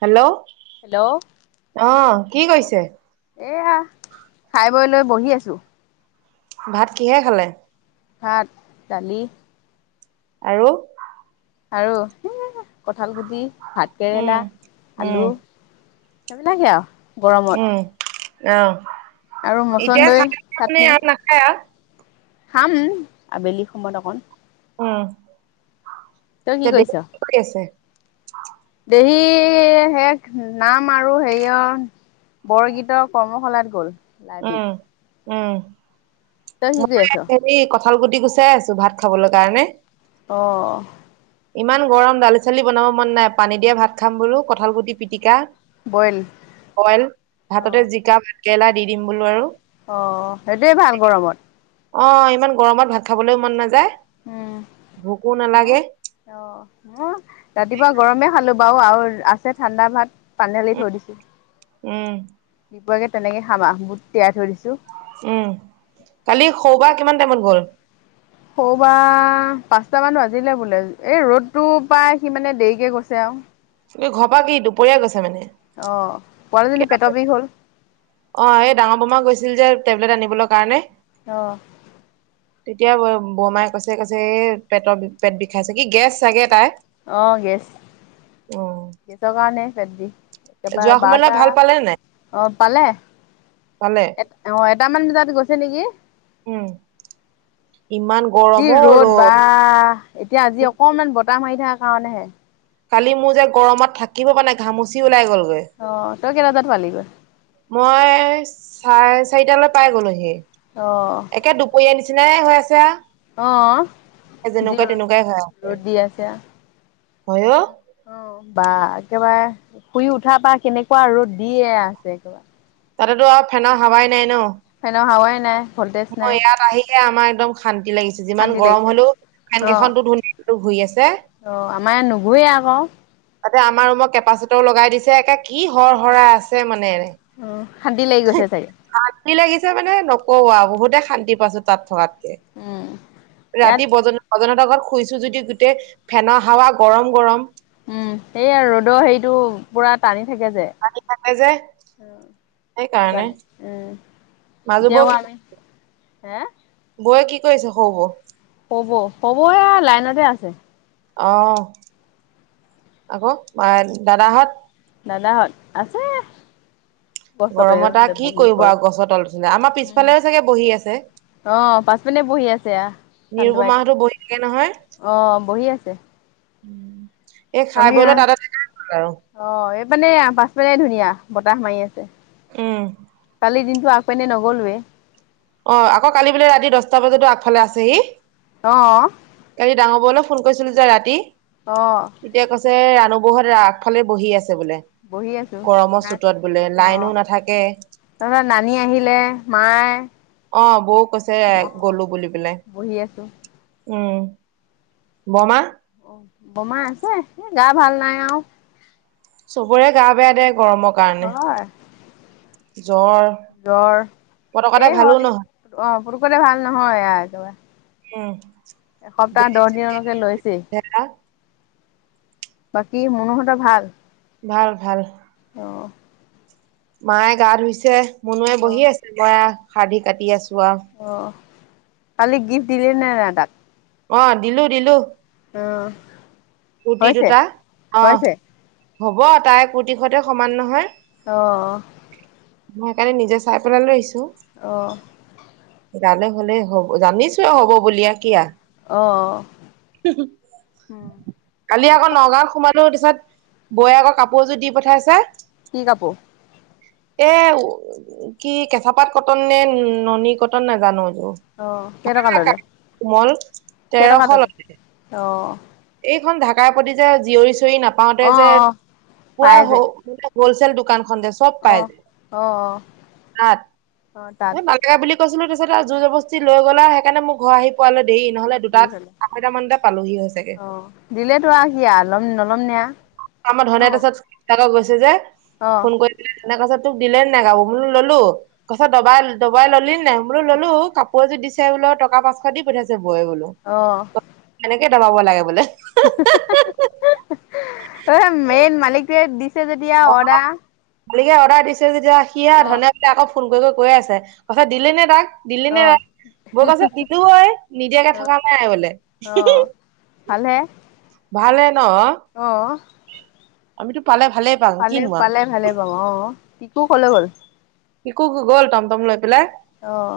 Hello hello আহ কি অ কৈছে? এয়া খাই বৈ লৈ বহি আছো ভাত কিহে খালে? ভাত দালি আৰু আৰু কঁঠালগুটি উম ভাতকেৰেলা উম আলু তমি [unintelligible] উম আহ আৰু এতিয়া মচন্দৈ খাই মানে চাটনি আৰু নাখায় আৰু খাম আবেলি সময়ত অকণ অ', তই কি কৈছ দেহি শেষ নাম আৰু হেৰিয়ৰ বৰগীতৰ কৰ্মশালাত গ'ল উম [unintelligible] তই কি উম কৰি মই আছ হেৰি কঠাল গুটি গুচাই আছো ভাত খাবলৈ কাৰণে অহ, ইমান গৰম দালি-চালি বনাব মন নাই, পানী দিয়া ভাত খাম বুলো কঁঠাল গুটি পিটিকা। বইল বইল অ ভাততে জিকা ভাতকেৰেলা দি দিম বোলো আৰু। অ সেইটোৱে ভাল গৰমত। অ ইমান গৰমত ভাত খাবলৈও মন নাযায়। উম ভোকো উ নালাগে অ উম ৰাতিপুৱা গৰমে খালো বাৰু আৰু আছে ঠাণ্ডা ভাত পানীালি থৈ দিছো। উম তেনেকে খাম আৰু বুট তিয়াই থৈ দিছো। উম কালি শৌবা কিমান টাইমত গ'ল? স'বা পাঁচটা মান বাজিলে বোলে, এই ৰ'দতটো প্ৰায় সি মানে দেৰিকে গৈছে আৰু। ঘৰা কি দুপৰীয়া গৈছে মানে। অ পোৱালিজনী পেটৰ বিষ হ'ল। অ এই ডাঙৰ বোমা গৈছিল যে টেবলেট আনিবলৈ কাৰণে। অ। তেতিয়া বৰমাই কৈছে কৈছে এ পেটৰ পেট বিষাইছে। কি গেছ চাগে তাই? অ গেছ, অ গেছৰ কাৰণে পেট বিষ। একেবাৰে যোৱা সময়লৈ বাৰটা, ভাল পালে নে নাই অ পালে। পালে এ আহ এটামান বজাত গৈছে নেকি। উম ইমান যি গৰম অ ৰ'দ বা এতিয়া আজি অকনমান বতাহ মাৰি থকা কাৰণেহে। কালি মোৰ যে গৰমত থাকিব পৰা নাই ঘামুচি ওলাই গ'ল। অ তই কেইটাতাত পালিগৈ? মই চাৰে চাৰিটালৈ পাই গলোহি, অ একে দুপৰীয়া আনিছি নিচিনে হৈ আছে আহ যেনেকুৱা জিৰ তেনেকুৱাই হৈ আছে ৰ'ত দি আছে। অ। বা একেবাৰে শুই উঠাৰ পৰা কেনেকুৱা ৰ'দ দিয়ে আছে একেবাৰে। তাতেতো আৰু ফেনৰ হাৱাই নাই ন। ফেনৰ হাৱাই নাই, ভল্টেজ অ নাই। ইয়াত আহিহে আমাৰ একদম অশান্তি লাগিছে, যিমান শান্তি গৰম লাগিছে। হ'লেও ফেন অ', কেইখনটো ধুনীয়া কেইখন [unintelligible] ঘূৰি আছে। অ আমাৰ ইয়াত নুঘূৰে আকৌ। তাতে আমাৰ ৰুমক কেপাচিটও লগাই দিছে এ কি হৰ হৰাই আছে মানে। অ শান্তি লাগি গৈছে চাগে। শান্তি লাগিছে মানে নকওঁ আৰু বহুতে শান্তি পাইছো তাত থকাত। উম, ইয়াত ৰাতি বজ্ৰ সজনৰ আগত শুইছো যদি গোটেই ফেনৰ হাৱা গৰম গৰম। উম এইয়া ৰ'দৰ হেৰিতটো পুৰা টানি থাকে যে, থাকে যে সেইকাৰণে উম। মাজু বৌ এতিয়াও কি আমি, হে? বৌয়ে কি কৰিছে সৰু বৌ। সৰু বৌ সৰু বৌ এ লাইনতে আছে। আহ আকৌ দাদাহঁত দাদাহত আছে। গছৰ গৰমত তলতে আৰু কি বহি কৰিব গৰম, আৰু গছৰতল [unintelligible] আমাৰ উম। পিছফালেও চাগে বহি আছে। অ পাচ পিনে বহি আছে এয়া। চান্দ আইত, নিৰুপমাহঁতো বহি থাকে নহয় অহ বহি আছে। [inaudible] খাই আমি বৈ অ লৈ তাতে থাকাই হ'ল আৰু অ এই পিনে পাছ পিনে ধুনীয়া বতাহ মাৰি আছে। উম। কালি দিনটো আগ পিনে নগ'লোৱে। অ আকৌ কালি বোলে ৰাতি দহটা বজাতো আগফালে আছেহি। অ কালি ডাঙৰ ব‌উ ফোন কৰিছিলো যে ৰাতি, অ তেতিয়া কৈছে ৰাণু বৌহঁতে আগফালে বহি আছে। বোলে বহি আছো গৰমৰ চোতত বোলে লাইনো নাথাকে। তাৰ পৰা নানী আহিলে মায়ে অ, বৌ কৈছে অ গলো বুলি পেলাই বহি আছো উম। বমা অ, বমা আছে। এ, গা, ভাল নাই আৰু। চবৰে গা, বেয়া দে, গৰমৰ কাৰণে। আৰু হয় জ্বৰ জ্বৰ, পতকতে এই ভালো হয়। নহয় অ, পুটকতে ভাল নহয় আৰু একেবাৰে। উম। এসপ্তাহ, বেজি দহ দিনলৈকে লৈছে। চেজা বাকী মনোহতৰ ভাল। ভাল, ভাল। আহ [unintelligible] মায়ে গা ধুইছে, মুনোৱে অ বহি আছে, মই শাৰধি কাটি আছো। আৰু অ, কালি গিফ্ট দিলে নাই দাদাক? আহ, দিলো, দিলো কুৰ্টি, হৈছে দুটা আহ। হৈছে হ'ব তাই কৰ্টিশতে সমান নহয়। অ'। ম, সেইকাৰণে নিজে চাই পেলাই লৈ আহিছো। অ'। গালে হ'লে হ'ব জানিছোৱয়ে হ'ব বিয়া কিয়? অ' উম কালি আকৌ পিকুক নগাঁওত সোমালো পিছত। বৌৱে আগৰ কাপোৰ এযোৰ দি পঠাইছা। কি কাপোৰ? এ, কি, কেঁচা, পাত কটন, নে, ননী, কটন নাজানো। অ' কেইটকা ল'লে কোমল কেইটকা তেৰশ ল। ল'লে? অ'। এইখন ঢাকাৰ প্ৰতি যে জীয়ৰী চিঞৰি নাপাওতে অ' যে অ' পুৰা পাই হ, যে মানে হলচেল দোকান। খন চব পাই। অ' যায় অ' অ' তাত এই মাল বুলি। কৈছিলো তাৰিছত জোৰ জবস্ত লৈ গ'লা। সেই কাৰনে ঘৰ আহি পাল দেৰি নহলে দেৰি দুটাত, হ'লে আঢৈটা মানতে পালোহি হৈছোগে। অ, দিলে তো আৰু কি ল'ম, নল'ম নে, আমাৰ ধনে ন। তাৰপিছত গৈছে যে অ' ফোন কৰি মানে গছত তোক দিলে নাই গাব বোলো ললো। গছত দবাই, দবাই ললি নাই বোলো, ললো কাপোৰ এ, যদি দিছে বোলো টকা পাঁচশ দি পঠিয়াইছে বৌয়ে বোলো। কেনেকে দবাব লাগে বোলে। অ, মেইন মালিকটে দিছে। যেতিয়া অৰ্ডাৰ মালিকাই অৰ্ডাৰ দিছে, যেতিয়া সিয়ে অ' ধনলে আকৌ ফোন কৰি কৈ আছে তত দিলে নে তাক। দিলি নে ৰা, অ' বৰগছত দিলো। ঐ নিদিয়াকে থকা নাই বোলে। অ' ভালহে। ভালে ন। অ' আমিতো পালে ভালেই পাম পালে, কিনো আও পালে ভালে পাম অ, তিকো কলে গল। একো গ'ল তম, তম, লৈ পেলাই। আহ।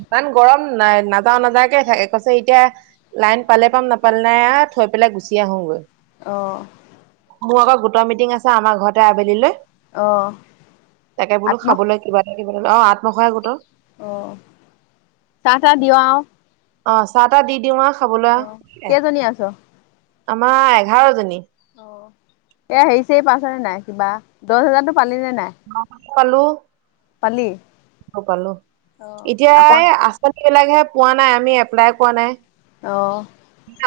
ইমান গৰম নাই, নাযাও, নাযাকে থাকে কৈছে, এতিয়া লাইন পালে পাম, নাপালে নাই, থৈ পেলাই গুচি আহোগৈ। অ'। মোৰ আকৌ গোটটা মিটিং আছে। আমাৰ ঘৰতে আবেলি লৈ। আহ, আত্ম। খাবলৈ কিবা অ, আত্মসহায়কত গোটৰ আহ, চাহ, তাহ দিওঁ আও। অ, চাহ, তাহ দি দিওঁ আও। অ, কেইজনী আছো। আমাৰ এঘাৰ জনী। এ হেৰি চেৰি পাছনে নাই কিবা দহ হোজাৰতো পালিনে নাই? পালোঁ। পালি। পালো অ এতিয়া আকৌ এই আঁচনি বিলাকহে পোৱা নাই আমি এপ্লাই কৰা নাই। অ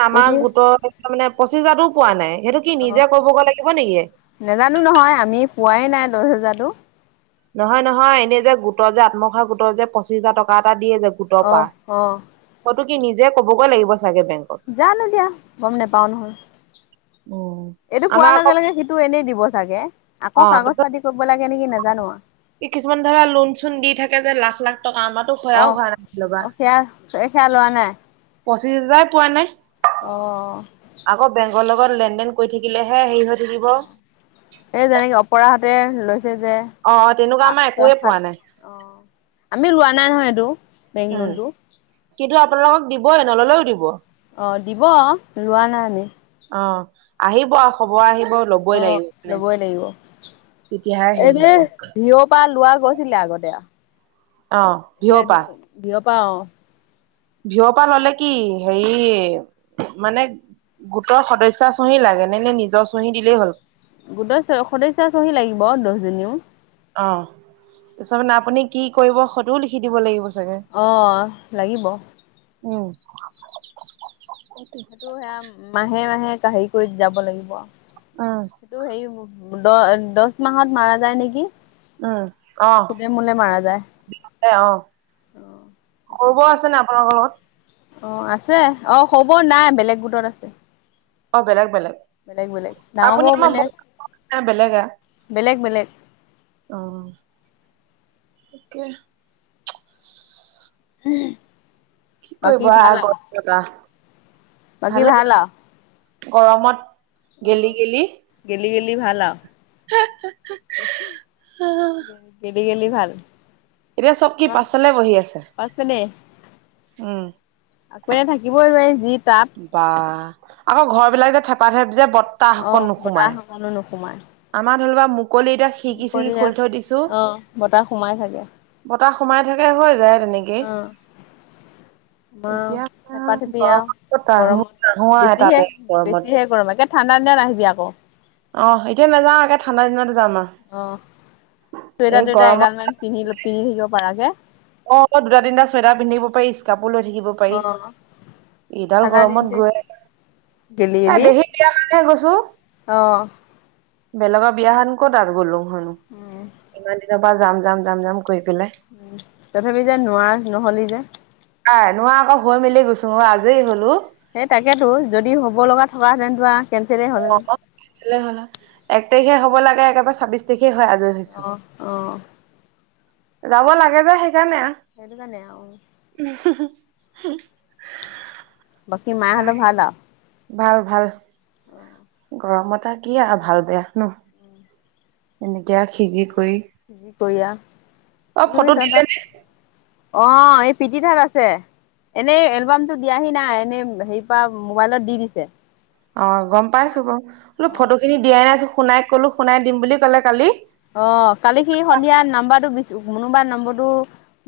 আমাৰ পঁচিছ গোটৰ মানে পঁচিছ হাজাৰটো পোৱা নাই। সেইটো কি আহ নিজে কৰিবগৈ লাগিব নেকি নেজানো নহয় আমি পোৱাই নাই দহ হেজাৰটো। নহয় নহয় এনে যে গোটৰ যে আত্মসহায়ক গোটৰ যে পচিশ হাজাৰ টকা এটা দিয়ে যে গোট অ পা অ হয়তো কি নিজে ক'বগৈ লাগিব। চাগে বেংকত যানো দিয়া গম নেপাও নহয়। এইটো পোৱাৰ আমাৰ আকৌ লগে লগে সিটো এনেই দিব চাগে আকৌ অ কাগজ তাৰপিছত পাতি কৰিব লাগে নেকি নাজান কিছুমান ধৰা লোন চোণ দি থাকে যে লাখ লাখ টকা আমাৰ টো সেয়াও অ', হোৱা লোৱা অ', সেয়া সেয়া লোৱা নাই। পঁচিছ হাজাৰ পোৱা নাই। অহ। [unintelligible] লগৰ লগত লেন দেন কৰি থাকিলে হে এই যেনেকে অপৰাহতে লৈছে যে অ তেনেকুৱা পাঁচ আমাৰ ছয় একোৱে পোৱা নাই সাত আমি লোৱা নাই নহয় এইটো। বেংক উম লোনটো কিন্তু আপোনালোকক দিবই নললেও দিব। অ', দিব লোৱা নাই আমি। অ', আহিব খবৰ আহিব। ল'বই অ', লাগিব মানে লবই লাগিব তেতিয়াহে হেৰি হব এবেলি ভিঅপা লোৱা গৈছিলে আগতে অ', ভিঅপা পাও। ভিঅপা ললে কি হেৰি মানে গোটৰ সদস্যা চহী লাগে নে নে নিজৰ চহী দিলেই হ'ল। গোটেই সদস্যাচহী লাগিব দহজনীও। অহ, তাৰ মানে আপুনি কি কৰিব সেইটোও লিখি দিব লাগিব। চাগে অহ লাগিব। উম। সেইটো সেয়া মাহে মাহে হেৰি কৰি যাব লাগিব উম সেইটো হেৰী দহ দচ মাহত মাৰা যায় নেকি? উম, অহ। খুদে মোলে মাৰা যায় অ', অ সৰু বৌ তেনেকুৱা আছে নে আপোনালোকৰ লগত অ', আছে অ', সও বৌ নাই বেলেগ গোটত আছে। অ', বেলেগ বেলেগ। বেলেগ বেলেগ ডাঙৰ আপুনি বৌ আমাৰ ব বেলেগ বেলেগে বেলেগ বেলেগ অ', অকে উ [unintelligible] কি কৰিব আহ গটকা। বাকী ভাল আও। গৰমত অ গেলি গেলি গেলি গেলি ভাল আও গেলি গেলি ভাল। এতিয়া চব কি আমাৰ পাছলে বহি আছে। দুপৰীয়া থাকিবই লোৱাৰি। বাহ আকৌ ঘৰ বিলাক যে থেপা থেপ যে বতাহ অ অকণ বতাহ নোসোমাই। অকনো নোসোমাই আমাৰ ধৰিওবা মুকলি এতিয়া খিকি চিকি দুপৰীয়া খুলি থৈ দিছো অ বতাহ সোমাই থাকে বত তা সোমাই থাকে হৈ যায় তেনেকেই [inaudible] আমা আ, এতিয়া ঠেপা থেপি আৰু, গৰমত ক'ত মোৰ নাহো গৰমত আৰু বেছিহে তালে গৰমত বেছিহে গৰম লাগে। ঠাণ্ডা দিনা নাহিবি আকৌ। অ' এতিয়া নাযাওঁ একে ঠাণ্ডা দিনতে যাম আৰু। অ এই চুৱেটাৰ টুৱেটাৰ গৰমত এগালমান পিন্ধ-পিন্ধি থাকিব পাৰাকে অ' দুটা তিনিটা চুৱেটাৰ পিন্ধিব পাৰি ইস্কাপ বোৰ লৈ থাকিব পাৰি। এইডাল ঠাণ্ডা গৰমত দিনটো গৈ গেলি এই গেলি দেহি দিয়াৰ কাৰণহে গৈছোঁ। উম। বেলেগৰ বিয়াখন ক'ত আৰু গ'লো হনো, ইমান দিনৰ পৰা যাম যাম যাম যাম কৰি পেলাই তথাপি যে নোৱাৰা নহ'লি যে। কাই নোৱা আকৌ হৈ মেলি গৈছে। সেই তাকেইেতো, যদি হ'ব লগা থকাহেঁতে টো আ অ' এক তাৰিখে হ'ব লাগে একেবাৰে ছাব্বিশ তাৰিখে হয় আজৰি হৈছো অ', অ'। যাব লাগে যে সেইকাৰণে আৰ। সেইটো কাৰণে আৰু [unintelligible] বাকী মাহঁতৰ ভালা আ? ভাল ভাল। তা কি আৰু ভাল বেয়া ন'। এনেকে সিজি কৰি বঢ়িয়া। অ' ফটো দিলেনে? অ' এই পিতিৰ তাত আছে। এনে এলবামটো দিয়াহি নাই, এনে হেৰিপা মোবাইলত দি দিছে। অ' গম পাইছোঁ বাৰু। বোলো অ'। ফটোখিনি দিয়াই নাই যে, শুনাইক কলো শুনাই দিম বুলি কলে কালি। অ' কালি সি সন্ধিয়া নাম্বৰটো বি মোনোবাৰ নম্বৰটো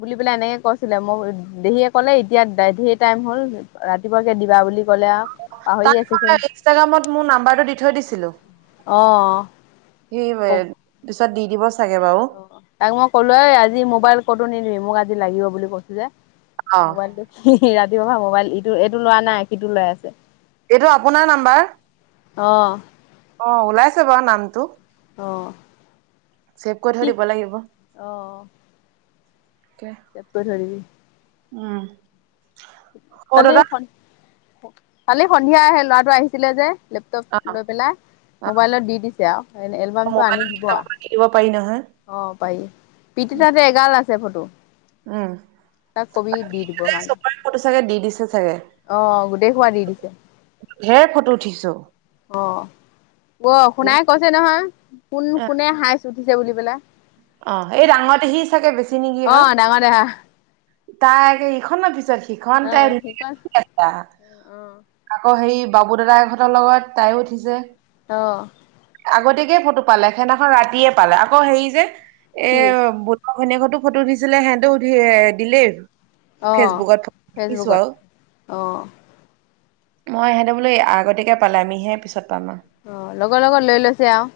বুলি পেলাই এনেকে কৈছিলে মোক দেহিয়ে কলে এতিয়া ধেৰ টাইম হ'ল ৰাতিপুৱাকে দিবা বুলি ক'লে আৰু পাহৰি আছে সি তাৰ ইনষ্টাগ্ৰামত মোৰ নাম্বাৰটো দি থৈ দিছিলোঁ। অ', সেই পিছত দি দিব চাগে বাৰু অ' তাক মই ক'লো এ, আজি মোবাইল ক'তো নিদিবি, মোক আজি লাগিব বুলি কৈছোঁ যে। অ মোবাইলটো, ৰাতিপুৱা পৰা মোবাইল ইটো এইটো লোৱা নাই সিটো লৈ আছে। এইটো আপোনাৰ নাম্বাৰ? অ'। অ' ওলাইছে বাৰু নামটো। অ'। চেভ কৰি থৈ কি দিব লাগিব। চেফ কৰি থৈ দিবি। উম। সৰু কালি সন কলি সন্ধিয়া হেই ল'ৰাটো আহিছিলে যে দাদা অ লেপটপটো লৈ পেলাই, অ', মোবাইলত দি দিছে আৰু। এ, এলবামটো আনি মোবাইলত দিব লেপটপৰ আৰু। পৰা দি দিব পাৰি নহয়, অ' পাৰি। প্ৰিতিৰ তাত এগাল আছে ফটো। উম। তাক কবি দিব এ কাৰণে। চবৰে ফটো চাগে দি দিছে চাগে, অ' গোটেই খোপা দি দিছে? ঢেৰ ফটো উঠিছো। অ'। অ' এ শুনাই কৈছে নহয়, কোন কোনে হায়েচ উঠিছে বুলি পেলাই। অ' এই ডাঙতে আহি চাগে বেছি নেকি আকৌ। অঁ ডাঙৰ দেহা তাৰ আগে এইখন নে পিছত? সিখনতে অঁ সিকণ আছা অঁ আকৌ হেৰি বাবু দাদাহঁতৰ লগত তাইয়ো উঠিছে। অ'। আগতিয়াকে ফটো পালে, সেদিনাখন ৰাতিয়ে পালে আকৌ হেৰি যে এ, কি বট ভইনিয়েকতো ফটো দিছিলে সিহঁতেও উঠি দিলেই। অঁ ফেচবুকত দেখিছোঁ ফেচবুকত আৰু। অঁ মই সিহঁতে বোলো আগতিয়াকে পালে, আমিহে পিছত পাম আৰু। অ' লগে লগত লৈ লৈছে আৰু।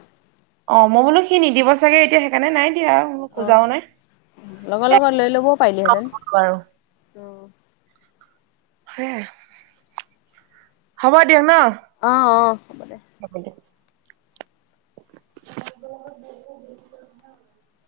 অ' মই বোলো সি নিদিব চাগে এতিয়া সেইকাৰণে নাই। সেয়া মই অঁ খোজাও নাই। লগৰ লগত লৈ ল'বও পাৰিলিহেঁতেন অঁ হে হ'ব দিয়ক ন'? অ', অ'। [unintelligible] [unintelligible]